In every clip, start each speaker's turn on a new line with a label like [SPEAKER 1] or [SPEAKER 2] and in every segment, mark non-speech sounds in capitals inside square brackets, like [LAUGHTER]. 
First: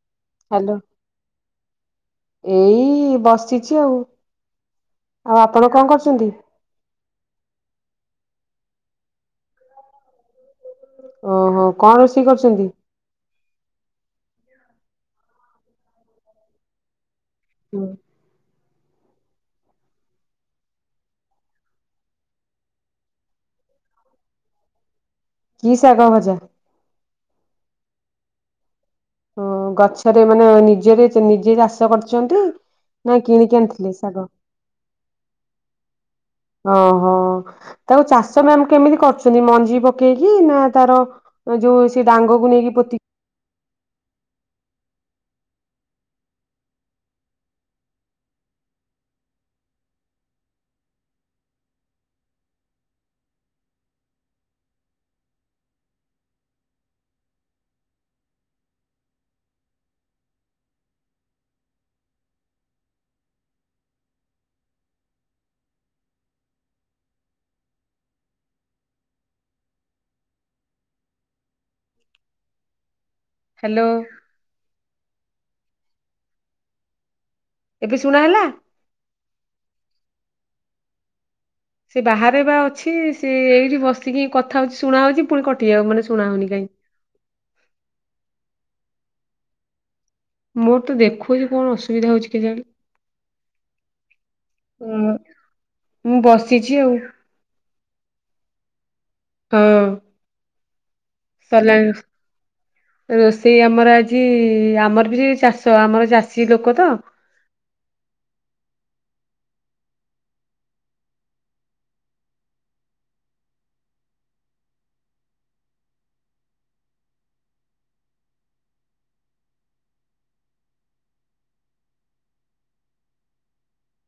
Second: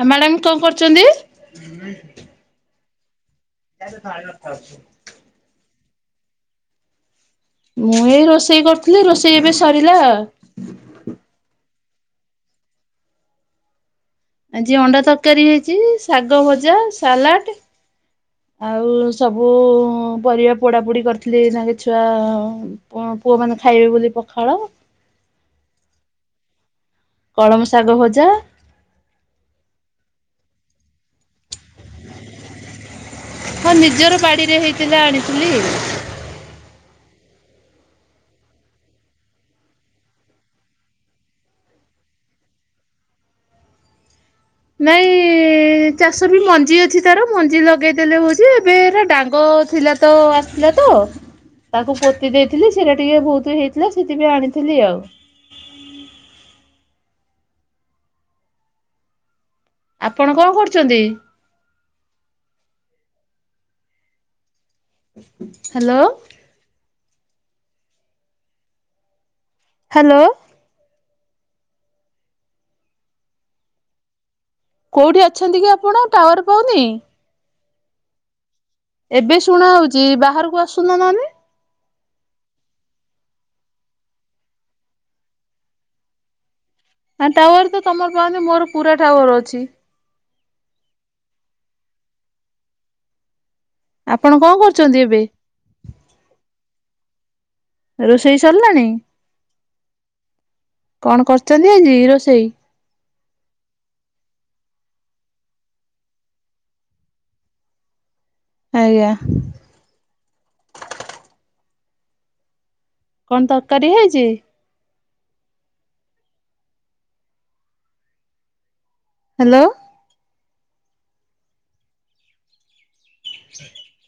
[SPEAKER 1] ଆଉ ମ୍ୟାଡାମ କଣ
[SPEAKER 2] ହ୍ୟାଲୋ
[SPEAKER 1] କରୁଛନ୍ତି?
[SPEAKER 2] ଏଇ ବସି
[SPEAKER 1] [UNINTELLIGIBLE]
[SPEAKER 2] ଆଉ ଆପଣ କଣ କରୁଛନ୍ତି?
[SPEAKER 1] ମୁଁ ଏଇ ରୋଷେଇ କରୁଥିଲି ରୋଷେଇ ଏବେ ସରିଲା।
[SPEAKER 2] ଓହୋ କଣ ରୋଷେଇ କରିଛନ୍ତି?
[SPEAKER 1] ଆଜି ଅଣ୍ଡା ତରକାରୀ ହେଇଛି ଶାଗ ଭଜା ସାଲାଟ।
[SPEAKER 2] ହୁଁ।
[SPEAKER 1] ଆଉ ସବୁ ପରିବା ପୋଡାପୋଡ଼ି କରିଥିଲି ତାଙ୍କେ ଛୁଆ ପୁଅ ପୁଅ ମାନେ ଖାଇବେ ବୋଲି ପଖାଳ।
[SPEAKER 2] କି ଶାଗ ଭଜା।
[SPEAKER 1] କଳମ ଶାଗ ଭଜା।
[SPEAKER 2] ଓ ଗଛରେ ମାନେ ନିଜରେ ନିଜେ ଚାଷ କରଛନ୍ତି?
[SPEAKER 1] ହଁ ନିଜର ବାଡିରେ ହେଇଥିଲା ଆଣିଥିଲି।
[SPEAKER 2] ଓ ହଁ। ତାକୁ ଚାଷ ମ୍ୟାମ କେମିତି କରୁଛନ୍ତି ମଞ୍ଜି ପକେଇକି ନା ତାର ଯୋଉ ସେ ଡାଙ୍ଗକୁ ନେଇକି ପୋତିକି।
[SPEAKER 1] ନାଇଁ ଚାଷ ବି ମଞ୍ଜି ଅଛି ତାର ମଞ୍ଜି ଲଗେଇଦେଲେ ହଉଛି ଏବେ ଏରା ଡାଙ୍ଗ ଥିଲା ତ ଆସିଥିଲା ତ? ତାକୁ ପୋତି ଦେଇଥିଲି ସେଇରା ଟିକେ ବହୁତ ହେଇଥିଲା, ସେଥିପାଇଁ ଆଣିଥିଲି ଆଉ। ଆପଣ କଣ କରୁଛନ୍ତି? ହାଲୋ। ହାଲୋ।
[SPEAKER 2] ହାଲୋ।
[SPEAKER 1] କୋଉଠି ଅଛନ୍ତି କି ଆପଣ ଟାୱାର ପାଉନି।
[SPEAKER 2] ଏବେ ଶୁଣା ହେଲା?
[SPEAKER 1] ଏବେ ଶୁଣା ହଉଛି ବାହାରକୁ ଆସୁନ ନହେନେ?
[SPEAKER 2] ସେ ବାହାରେ ବା ଅଛି ସିଏ ଏଇଠି ବସିକି କଥା ହଉଛି ଶୁଣାହଉଛି ପୁଣି କଟି ମାନେ ଶୁଣା ହଉନି କାଇଁ।
[SPEAKER 1] ଆ ଟାୱାର ତ ତମର ପାଉନି ମୋର ପୁରା ଟାୱାର ଅଛି।
[SPEAKER 2] ମୋର ତ ଦେଖୁଛି କଣ ଅସୁବିଧା ହଉଛି କେଜାଣି।
[SPEAKER 1] ଆପଣ କଣ କରୁଛନ୍ତି
[SPEAKER 2] ହୁଁ
[SPEAKER 1] ଏବେ?
[SPEAKER 2] ମୁଁ ବସିଛି ଆଉ।
[SPEAKER 1] ରୋଷେଇ ସରିଲାଣି?
[SPEAKER 2] କଁ।
[SPEAKER 1] କଣ କରିଚନ୍ତି ଆଜି ରୋଷେଇ?
[SPEAKER 2] ରୋଷେଇ ଆମର ଆଜି ଇ, ଆମର ବି ସେଇ ଚାଷ, ଆମର ଚାଷୀ ଲୋକ ତ।
[SPEAKER 1] ଆଜ୍ଞା। କଣ ତରକାରୀ ହେଇଚ଼ି? ହାଲୋ।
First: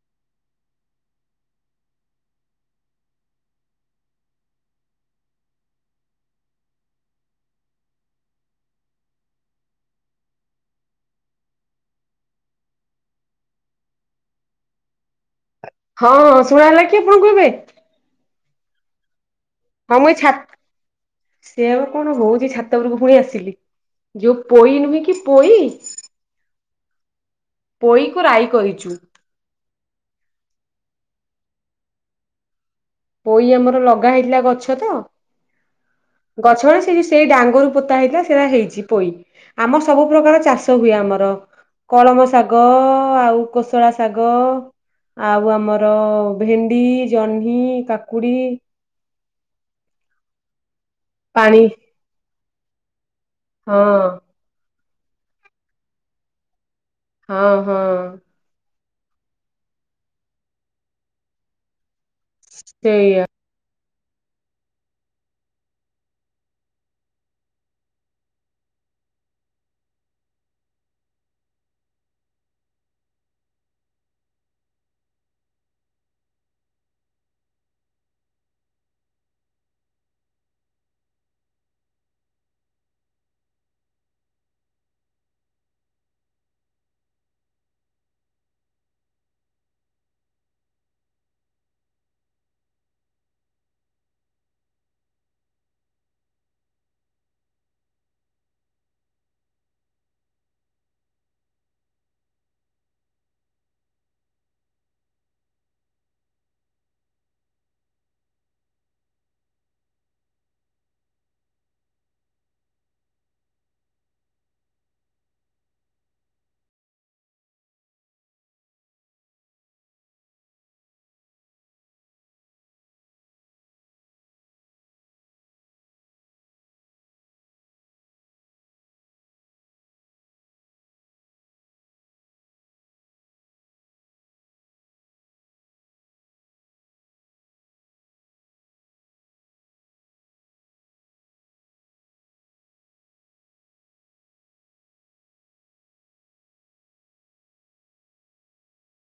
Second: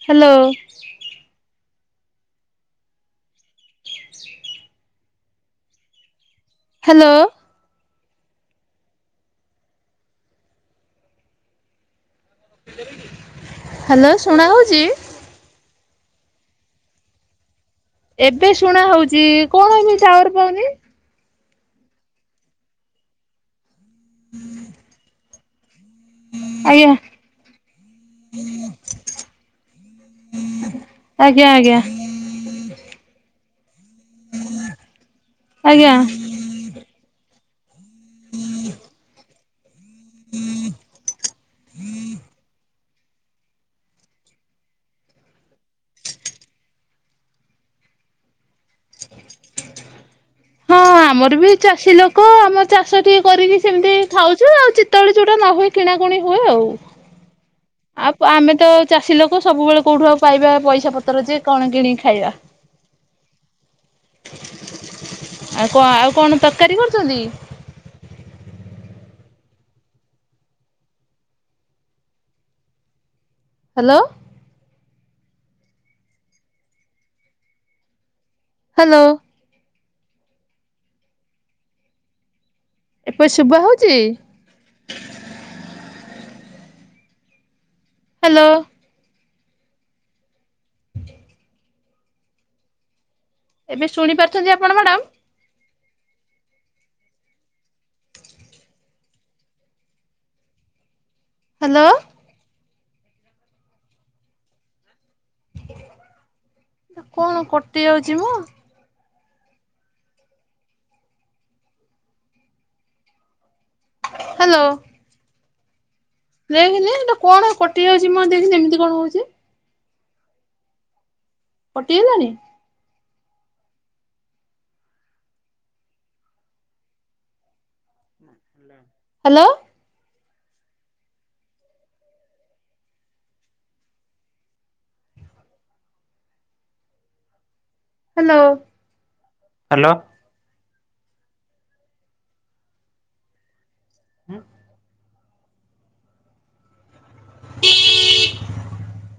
[SPEAKER 1] ହାଲୋ। ହାଲୋ। ହାଲୋ, ଶୁଣା ହଉଚ଼ି?
[SPEAKER 2] ହଁଁ ହଁ, ଶୁଣା ହେଲା, କିଏ ଫୋନ କର୍ ବେ?
[SPEAKER 1] ଏବେ ଶୁଣା ହଉଚ଼ି ଇ।
[SPEAKER 2] ହଁ, ମୁଁ ଏଇ ଛାତ୍, ସେଇଆପା କଣ ହଉଚ଼ି, ଛାତ ଉପରକୁ ପଳେଇ ଆସିଥିଲି। ଯୋଉ ପୋଇ ନୁହେଁ କି? ପୋଇ
[SPEAKER 1] ଆଜ୍ଞା
[SPEAKER 2] ପୋଇ କୁ ରାଇ କରିଚୁ।
[SPEAKER 1] ଆଜ୍ଞା ଆଜ୍ଞା।
[SPEAKER 2] ପୋଇ ଆମର ଲଗା ହେଇଥିଲା ଗଛ ତ।
[SPEAKER 1] ଆଜ୍ଞା।
[SPEAKER 2] ଗଛ ମାନେ, ସେ ଯୋଉ ସେ ଡାଙ୍ଗରୁ ପୋତା ହେଇଥିଲା, ସେରା ହେଇଚ଼ି ପୋଇ। ଆମର୍ ସବୁ ପ୍ରକାର ଚାଷ ହୁଏ, ଆମର। କଳମ ଶାଗ ଆଉ କୋଶଳା ଶାଗ। ଆଉ ଆମର ଭେଣ୍ଡି, ଜହ୍ନି, କାକୁଡି।
[SPEAKER 1] ହଁ ଆମର ବି
[SPEAKER 2] ପାଣି
[SPEAKER 1] ଚାଷୀ ଲୋକ, ଆମର୍ ଚାଷ ଟିକେ କରିକି ସେମିତି
[SPEAKER 2] ହଁ
[SPEAKER 1] ଖାଉ ଚୁ, ଆଉ ଚିତଏଳେ ଯୋଉଟା ନ ହୁଏ, କିଣାକୁଣି ହୁଏ ଆଉ।
[SPEAKER 2] ହଁ ହଁ
[SPEAKER 1] ଆପ୍ ଆଉ ଆମେ ତ ଚାଷୀ ଲୋକ, ସବୁବେଳେ କୋଉଠୁ ଆଉ ପାଇବା ପଇସା ପତ୍ର ଯେ, କଣ କିଣିକି ଖାଇବା?
[SPEAKER 2] ସେୟା।
[SPEAKER 1] ଆଉ କଁ, ଆଉ କଣ ତରକାରୀ କରଚ଼ନ୍ତି? ହାଲୋ। ହାଲୋ। ଏପେ ଶୁବା ହଉଚ଼ି? ହାଲୋ। [INAUDIBLE] ଏବେ ଶୁଣିପାରୁଚ଼ନ୍ତି ଆପଣ ମ୍ୟାଡ଼ାମ୍? ହାଲୋ। କଣ କଟି ଯାଉଚ଼ି ମ? ହାଲୋ। ଦେଖେନି, ଏଟା କଣ କଟିଯାଉଚ଼ି ମ, ଦେଖେନି ଏମିତି କଣ ହଉଚ଼ି? ପଟିଅଲାଣି। ହାଲୋ। ହାଲୋ। ଉଁ। [UNINTELLIGIBLE]